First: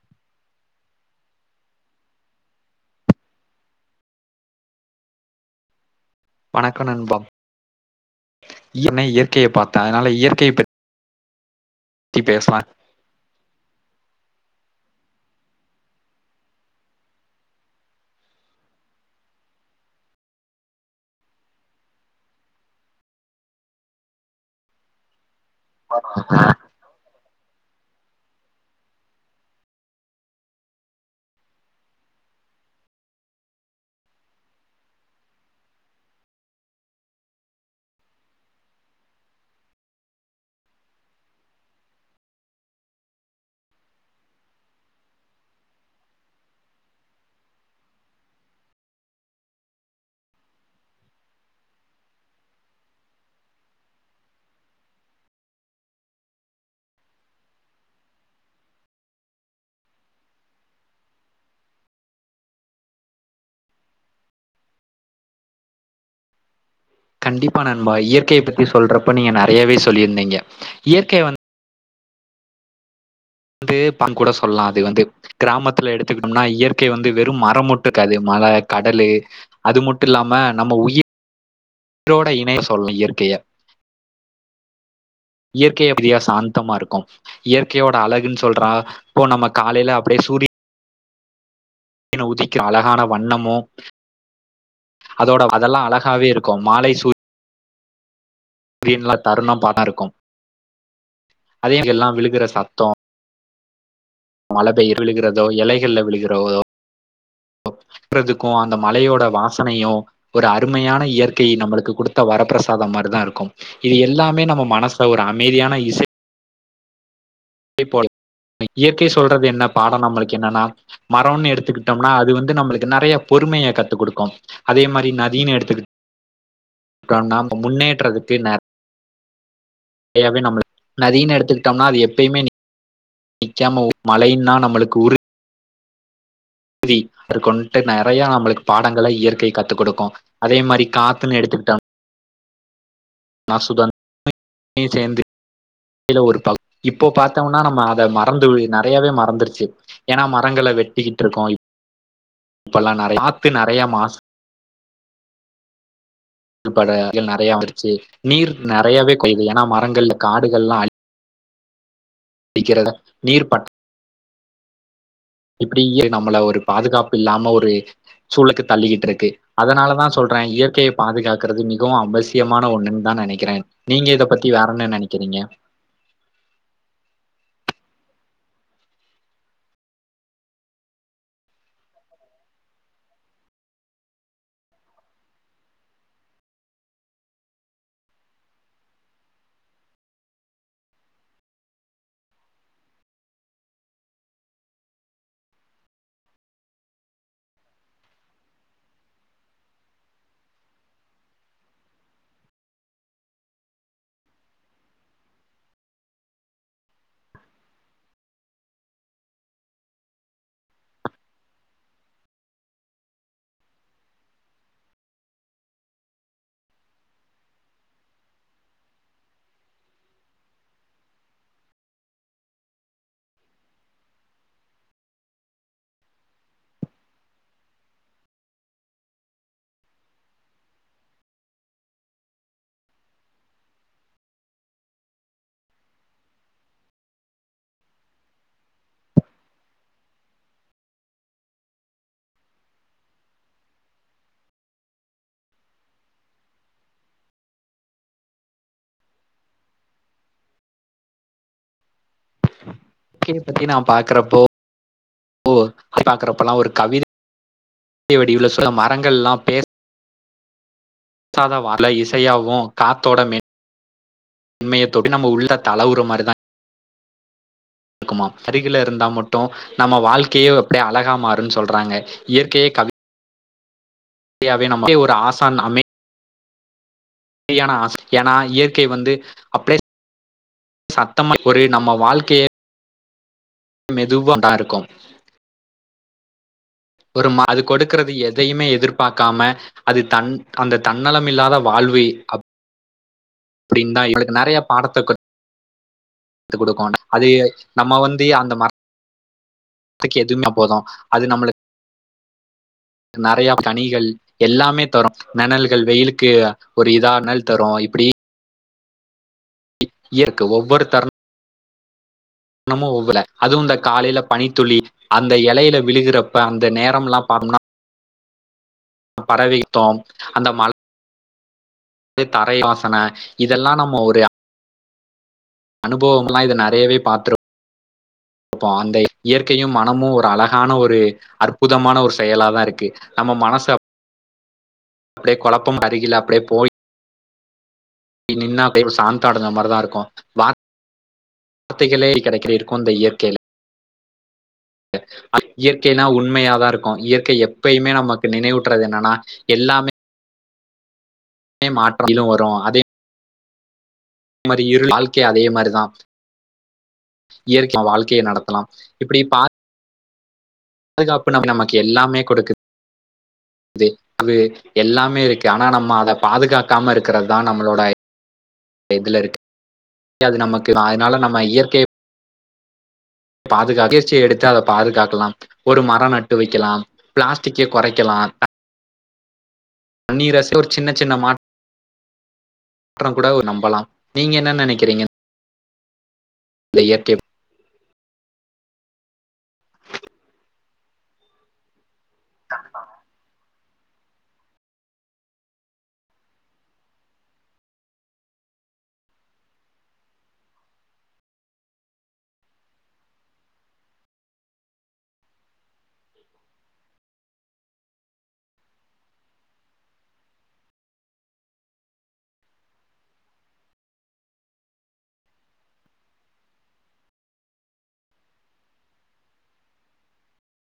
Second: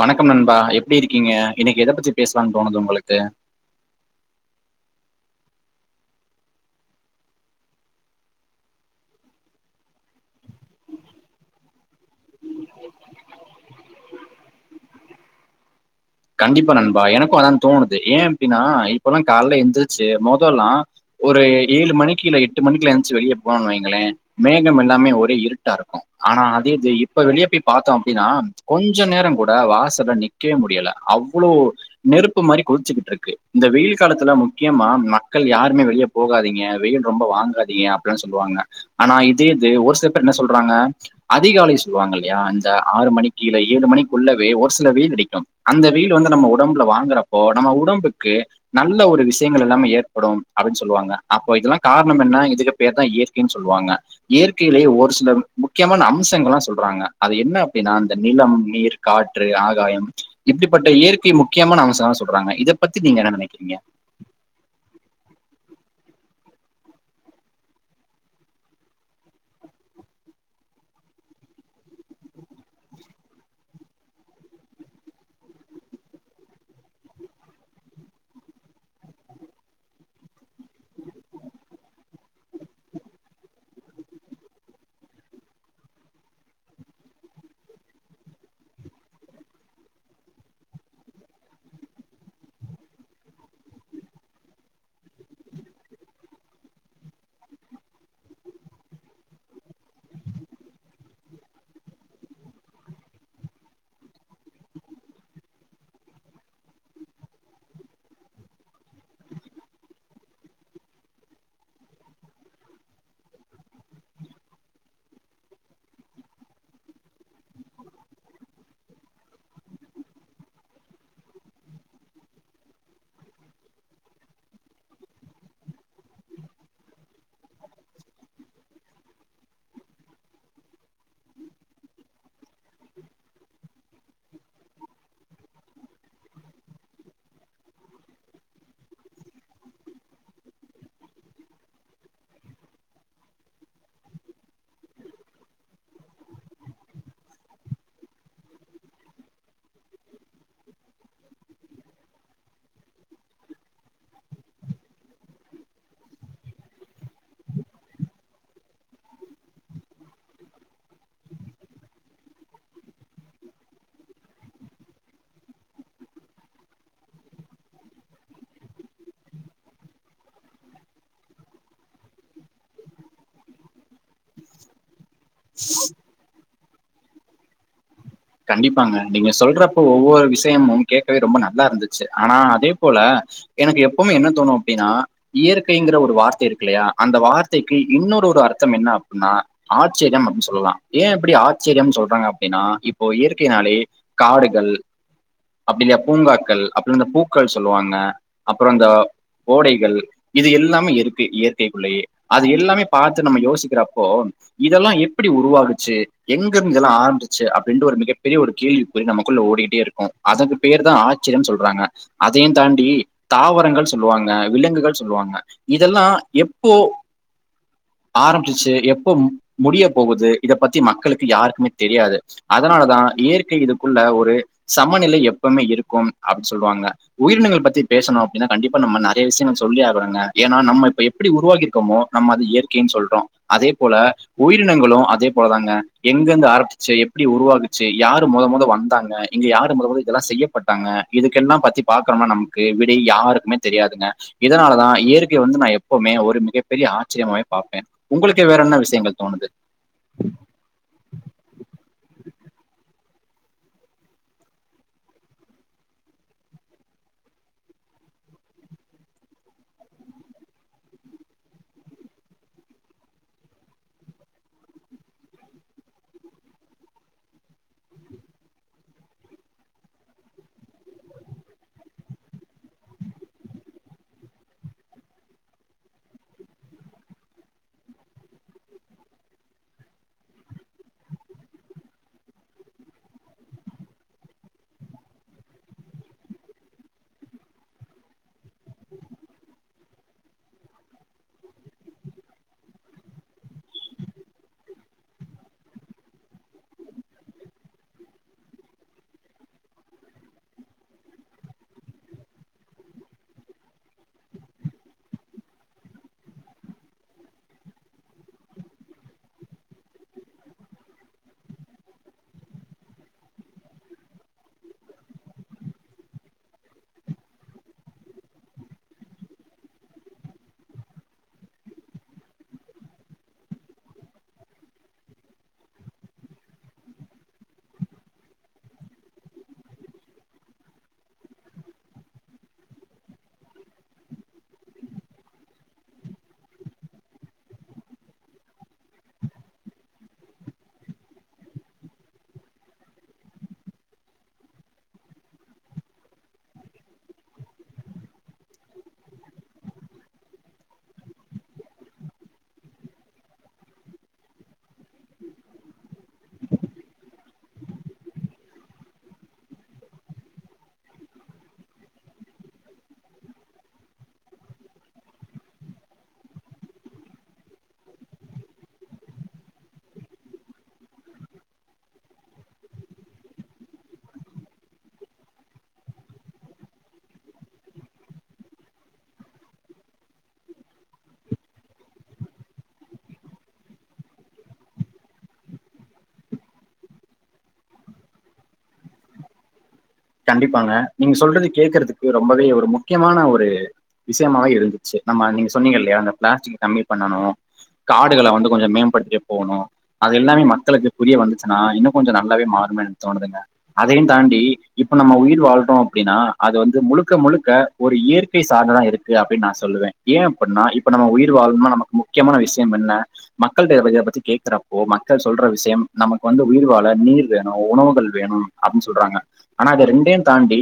வணக்கம் நண்பா எப்டி இருக்கீங்க இன்னிக் எத பத்தி பேஸ்லான் தோணுது உங்களுக்கு வணக்கோ நண்பா [inaudible] இயற்கைய பாத்தே அதுனால இயற்கைய பத்தி பேஸ்லா கண்டிப்பா நண்பா எனக்கு அதா தோணுது ஏ அப்டினா இப்பல்லா கால்ல எந்திர்ச்சு மொதல்லா ஒரு ஏழு மணிக்கு இல்ல எட்டு மணிக்குலா எந்திர்ச்சு வெளிய போனோன் வெய்ங்களே மேகம் எல்லாமே ஒரே இருட் டா இருக்கு ஆனா [unintelligible] இப்ப வெளிய போய் பாத்தோ அப்டினா கொஞ்ச நேரங்கூட வாசல்ல நிக்கவே முடியல அவ்வளோ நெருப்பு மாரி கொதிச்சுக்கிட்ருக்கு இந்த வெயில் காலத்துல முக்கியமா மக்கள் யாருமே வெளிய போகாதீங்க வெயில் ரொம்ப வாங்காதீங்க அப்பிட்லா சொல்லுவாங்க ஆனா இதே இது ஒரு சில பேர் என்ன சொல்றாங்க அதிகாலை சொல்லுவாங்கில்லயா இந்த ஆறு மணிக்கு இல்ல ஏழு மணிக்குள்ளவே ஒரு சில வெயிலடிக்கு அந்த வெயில் வந்து நம்ம உடம்புல வாங்கறப்போ நம்ம உடம்புக்கு நல்ல ஒரு விஷயங்கள் எல்லாமே ஏற்படும் அப்டின் சொல்லுவாங்க அப்போ இதெல்லா கார்ணம் என்ன இதுக்கு பேர் தா இயற்கைன் சொல்வாங்க இயற்கைலயே ஒரு சில ம் முக்கியமான அம்சங்கள்லா சொல்றாங்க அது என்ன அப்டின்னா அந்த நிலம், நீர், காற்று, ஆகாயம் இப்டிப்பட்ட இயற்கை முக்கியமான அம்சல்லா சொல்றாங்க இத பத்தி நீங்க என்ன நெனைக்றீங்க கண்டிப்பா நண்பா இயற்கைய பத்தி சொல்றப்ப நீங்க நெறையாவே சொல்லீர்ந்தீங்க இயற்கைய வந் து பான் கூட சொல்லா அது வந்து கிராமத்துல எடுத்துக்கிட்டோம்னா இயற்கை வந்து வெறும் மரோ மட்டு இர்க்காது மழ, கடலு அது மட்டு இல்லாம நம்ம உயி ரோட இணைய சொல்லா இயற்கைய இயற்கை அமைதியா சாந்தமா இருக்கு இயற்கையோட அழகுன் சொல்றா இப்போ நம்ம காலைல அப்டியே சூரி யன உதிக்கிற அழகான வண்ணமு அதோட அதெல்லா அழகாவே இருக்கும் மாலை சூ சீன்ல தருணம் பாத்தா இருக்கும் அதே இங்க எல்லா விழுகுற சத்தோ மழை பெய்ர விழுகிறதோ இலைகள்ல விழுகிறதோ ஓ கொட்டுறதுக்கு அந்த மழையோட வாசனையு ஒரு அருமையான இயற்கை நம்ளுக்கு குடுத்த வரப்பிரசாதம் மாரிதா இருக்கு இது எல்லாமே நம்ம மனசுல ஒரு அமைதியான இசை சை போல இயற்கை சொல்றது என்ன பாடம் நம்மளுக் என்னன்னா மரன்னு எடுத்துக்கிட்டோம்னா அது வந்து நம்ளுக் நெறைய பொறுமைய கத்து குடுக்கு அதே மாரி நதின்னு எடுத்து கிட்டோம்னா முன்னேற்றதுக்கு ந நெறையாவே நம்ம நதின்னு எடுத்துக்கிட்டேம்னா அது எப்பயுமே நிக்காம மலைன்னா நம்ளுக் உறு தி அறு கொண்டு நெறயா நம்ளுக் பாடங்கள இயற்கை கத்து குடுக்கு அதே மாரி காத்துன் எடுத்துக்கிட்டோம் நா சுதன் [inaudible] சேந்து இல ஒரு ப இப்போ பாத்தோம்னா நம்ம அத மறந்து நெறையாவே மறந்துருச்சு ஏனா மரங்கள வெட்டிகிட்ருக்கோ இ இப்பல்லா நெறையா காத்து நெறையா மாசு பட [unintelligible] வந்த்ருச்சு நீர் நெறையாவே கொய்து ஏனா மரங்கள் காடுகள்ல்லா அழி க்கிறத நீர் பற் இப்டி நம்மள ஒரு பாதுகாப்பு இல்லாம ஒரு சூழுக்கு தள்ளிக்கிட்ருக்கு அதனால தா சொல்றே இயற்கையை பாதுகாக்கறது மிகவு அவசியமான ஒன்னுன் தா நெனைக்கிறே நீங்க இத பத்தி வேற என்ன நெனைக்கிறீங்க [unintelligible] கண்டிப்பாங்க நீங்க சொல்றப்ப ஒவ்வொரு விஷயமும் கேட்கவே ரொம்ப நல்லா இருந்துச்சு ஆனா அதே போல எனக்கு எப்பமே என்ன தோணு அப்டின்னா இயற்கைங்கிற ஒரு வார்த்தை இருக்குல்லையா அந்த வார்த்தைக்கு இன்னொரு ஒரு அர்த்தம் என்ன அப்பின்னா ஆச்சர்யம் அப்படின் சொல்லலா ஏ எப்டி ஆச்சரியம்ன் சொல்றாங்க அப்டின்னா இப்போ இயற்கையினாலே காடுகள் அப்டி இல்லையா பூங்காக்கள் அப்டி இந்த பூக்கள் சொல்லுவாங்க அப்றோ இந்த ஓடைகள் இது எல்லாமே இருக்கு இயற்கைக்குள்ளயே அது எல்லாமே பாத்து நம்ம யோசிக்கிறப்போ இதெல்லா எப்டி உருவாகிச்சு எங்க இருந்து இதெல்லா ஆரம்பிச்சு அப் ரெண்டு ஒரு மிகப்பெரிய ஒரு கேள்வி குறி நமக்குள்ள ஓடிக்கிட்டே இருக்கு அதுக்கு பேர்தா ஆச்சரியம்னு சொல்றாங்க அதையும் தாண்டி தாவரங்கள் சொல்லுவாங்க விலங்குகள் சொல்லுவாங்க இதெல்லா எப்போ ஆரம்ப்சிச்சி எப்போம் முடிய போகுது இத பத்தி மக்களுக்கு யாருக்குமே தெரியாது அதனாலதா இயற்கை இதுக்குள்ள ஒரு சமநிலை எப்பமே இருக்கும் அப்படின் சொல்லுவாங்க உயிரினங்கள் பத்தி பேசணு அப்டின்னா கண்டிப்பா நம்ம நெறைய விஷயங்கள் சொல்லி ஆகணுங்க ஏனா நம்ம இப்ப எப்டி உருவாயிருக்கோமோ நம்ம அது இயற்கைன் சொல்றோ அதே போல உயிரினங்களு அதே போலதாங்க எங்கருந்து ஆரம்ப்சிச்சி எப்டி உருவாகுச்சு யாரு மொத மொத வந்தாங்க இங்க யாரு மொத மொத இதெல்லா செய்யப்பட்டாங்க இதுக்கெல்லா பத்தி பாக்கணும்னா நமக்கு விடை யாருக்குமே தெரியாதுங்க இதனாலதா இயற்கை வந்து நா எப்பமே ஒரு மிகப்பெரிய ஆச்சரியமாவே பாப்பே உங்களுக்கு வேற என்ன விஷயங்கள் தோணுது க்கய பத்தி நா பாக்குறப்போ [inaudible] ஓ பாக்குறப்பல்லா ஒரு கவித சில மரங்கள்ல்லா பே [unintelligible] இசையாவு காத்தோட மென் உண்மையத்தோட்டி நம்ம உள்ள தலவுற மாரி தா ஆமா சருகில் இருந்தா மட்டு நம்ம வாழ்க்கையே அப்டே அழகா மாறுனு சொல்றாங்க இயற்கையே கவி நம்ம ஒரு ஆசான் அமை ஏன்னா ஏனா இயற்கை வந்து அப்ளே சத்தமா ஒரு நம்ம வாழ்க்கையே மெதுவா தா இருக்கு ஒரு மா அது கொடுக்குறது எதையுமே எதிர்பாக்காம அது தன் அந்த தன்னலம் இல்லாத வாழ்வை அப்டின் தா எங்களுக்கு நெறைய பாடத்த கத் த்து குடுக்கு அது நம்ம வந்து அந்த மரத் க்கு எதுமே அப்போதா அது நம்மளுக் நெறையா பனிகள் எல்லாமே தரு நெணல்கள் வெயிலுக்கு ஒரு இதா நெனல் தரு இப்டி இயருக்கு ஒவ்வொருதரு நம்ம ஒவ்வல அதுவு இந்த காலையில பனி துளி அந்த எலயில விழுகுறப்ப அந்த நேரம்ல்லா பாத்தம்னா பரவைத்தோம் அந்த மழ தரை வாசன இதெல்லா நம்ம ஒரு அனுபவங்லா இது நெறையவே பாத்துருப் போ அந்த இயற்கையு மனமும் ஒரு அழகான ஒரு அற்புதமான ஒரு செயலா தா இருக்கு நம்ம மனசு அப்டே கொழப்பம் அருகில் அப்டே போய் நின்னா பேரு சாந்த அடைஞ்ச மாருதா இருக்கு வாத் வார்த்தைகளே கெடைக்கிற இருக்கும் இந்த இயற்கேயில இயற்கைனா உண்மையாதா இருக்கு இயற்கை எப்பயுமே நமக்கு நினைவுட்றது என்னன்னா எல்லாமே மாற்றம் [unintelligible] வரு அதே மாரி இருள் வாழ்க்கையே அதே மாரிதா இயற்கை வாழ்க்கைய நடத்தலா இப்டி பாத் பாதுகாப்பு நம்ம நமக்கு எல்லாமே குடுக்கு [inaudible] து அது எல்லாமே இருக்கு ஆனா நம்ம அத பாதுகாக்காம இருக்கறதுதா நம்மளோட எதுல இருக்கு அது நமக்கு அதனால நம்ம இயற்கைய பாதுகாக்க முயர்ச்சிய எடுத்து அத பாதுகாக்கலா ஒரு மரம் நட்டு வைக்கலா பிளாஸ்டிக்க குறைக்கலா பன்னீராசில ஒரு சின்ன சின்ன மா க்கடம் கூட நம்பலா நீங்க என்ன நெனைக்கிறீங்க இயற்கை கண்டிப்பாங்க நீங்க சொல்றது கேக்குறதுக்கு ரொம்பவே ஒரு முக்கியமான ஒரு விஷயமாவே இருந்துச்சு நம்ம நீங்க சொன்னீங்க இல்லையா அந்த பிளாஸ்டிக் கம்மி பண்ணணு காடுகள வந்து கொஞ்ச மேம்படுத்தி போணுஅவ அது எல்லாமே மக்களுக்கு புரிய வந்துச்சுன்னா இன்னு கொஞ்ச நல்லாவே மாறுனு தோணுதுங்க அதையும் தாண்டி இப்ப நம்ம உயிர் வாழ்றோ அப்டின்னா அது வந்து முழுக்க முழுக்க ஒரு இயற்கை சார்ந்ததா இருக்கு அப்டின்னு நா சொல்லுவே ஏன் அப்பின்னா இப்ப நம்ம உயிர் வாழும்னா நமக்கு முக்கியமான விஷயம் என்ன மக்கள்ட்ட இத பத்தி கேக்குறப்போ மக்கள் சொல்ற விஷயம் நமக்கு வந்து உயிர் வாழ நீர் வேணு உணவுகள் வேணு அப்டின்னு சொல்றாங்க ஆனா அது ரெண்டையும் தாண்டி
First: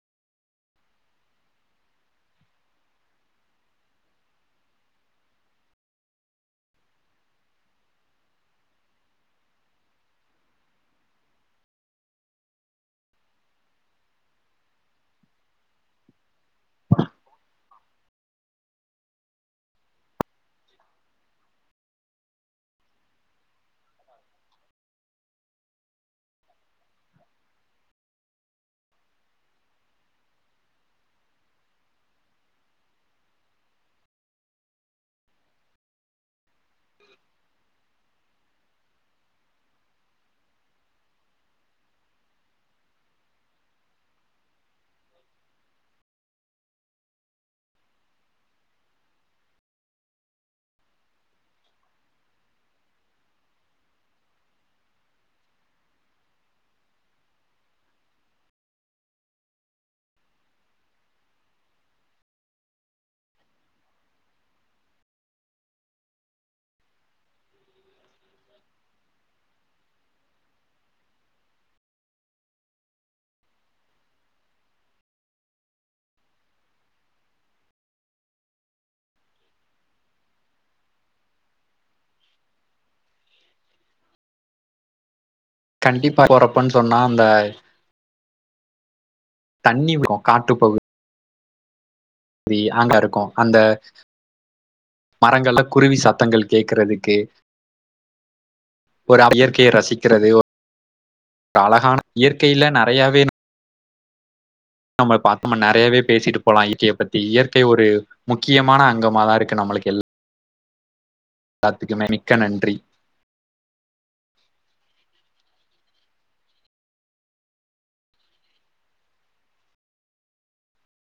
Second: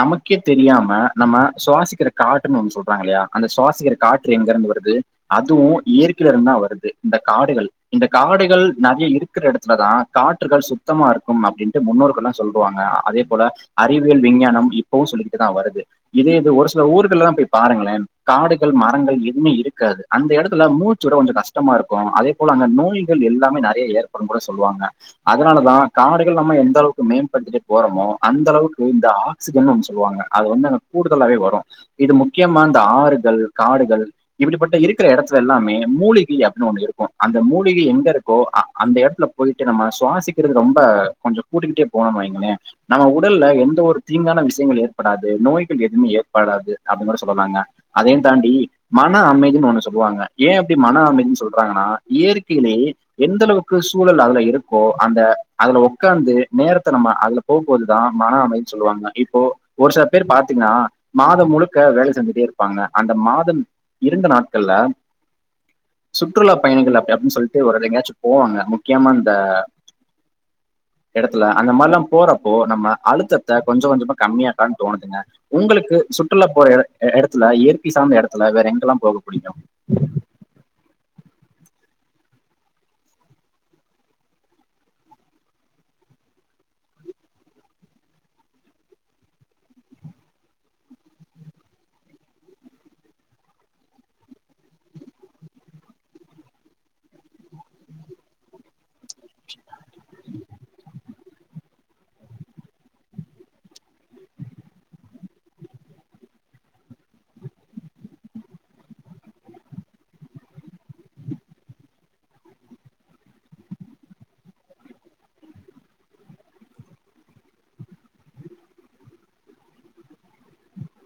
நமக்கே தெரியாம நம்ம சுவாசிக்கிற காடற்றுன்னு ஒண்ணு சொல்றாங்கல்லையா அந்த சுவாசிக்கிற காற்று எங்க இருந்து வருது அதுவு இயற்கைலேருந்து தா வருது இந்த காடுகள் இந்த காடுகள் நறைய இருக்கிற எடத்துல தா காற்றுகள் சுத்தமா இருக்கும் அப்டின்ட்டு முன்னோர்கள்லா சொல்லுவாங்க அதே போல அறிவியல் விஞ்ஞானம் இப்போவு சொல்லிட்டு தா வருது இதே இது ஒரு சில ஊர்கள்லா போய் பாருங்கள காடுகள் மரங்கள் எதுவுமே இருக்காது அந்த எடத்துல மூச்சுட கொஞ்ச கஷ்டமா இருக்கு அதே போல அங்க நோய்கள் எல்லாமே நறைய ஏற்படும் கூட சொல்வாங்க அதுனாலதா காடுகள் நம்ம எந்த அளவுக்கு மேம்படுத்திட்டே போறோமோ அந்தளவுக்கு இந்த ஆக்சிஜன் ஒன்னு சொல்லுவாங்க அது வந்து அங்க கூடுதலாவே வரு இது முக்கியமா அந்த ஆறுகள் காடுகள் இப்டிப்பட்ட இருக்கிற எடத்துல எல்லாமே மூலிகைய ஒண்ணு இருக்கும் அந்த மூலிகை எங்க இருக் கோ அந்த அந்த எடத்துல போயிட்டு நம்ம சுவாசிக்கிறது ரொம்ப கொஞ்ச கூட்டிக்கிட்டே போணும்னு வைங்களே நம்ம உடல்ல எந்த ஒரு தீங்கான விஷயங்கள் ஏற்படாது நோய்கள் எதுவுமே ஏற்படாது அப்படிங்கூட சொல்லலாங்க அதேயு தாண்டி மன அமைதின்னு ஒண்ணு சொல்லுவாங்க ஏன் அப்டி மன அமைதின்னு சொல்றாங்கன்னா இயற்கயிலேயே எந்த அளவுக்கு சூழல் அதுல இருக்கோ அந்த அதுல உக்காந்து நேரத்த நம்ம அதுல போப் போது தா மன அமைதின்னு சொல்வாங்க இப்போ ஒரு சில பேர் பாத்தீங்னா மாதம் முழுக்க வேல செஞ்சிட்டே இருப்பாங்க அந்த மாதம் இரண்டு நாட்கள்ல சுற்றுலா பயணிகள் அப்டி அப்படின்னு அப் சொல்லிட்டு ஒவேற எங்கயாச்சும் போவாங்க முக்கியமா இந்த எடத்துல அந்த மாரிலலாம் போறப்போ நம்ம அழுத்தத் கொஞ்சம் கொஞ்சமா கம்மியாக்கான்னு தோணுதுங்க கோ ங் சத்தஉங்களுக்கு சுற்றுலா போற எடத்துல இயற்கை சாந்த எடத்துல வேற எங்கெல்லாம் போக புடிகும் கண்டிப்பா போறப்பன்னு சொன்னா அந்த தண்ணி இருக்கு காட்டுப் பகு தி அங்க இருக்கும் அந்த மரங்கள்ல குருவி சத்தங்கள் கேக்குறதுக்கு ஒரு இயற்கைய ரசிக்கிறது அழகான இயற்கையில நறையாவே நம்மள் பாத்தோம்னா நறையாவே பேசிட்டு போலா இயற்கைய பத்தி இயற்கை ஒரு முக்கியமான அங்கமா தா இருக்கு நம்மளுக்கு எல்லா த்துக்குமே மிக்க நன்றி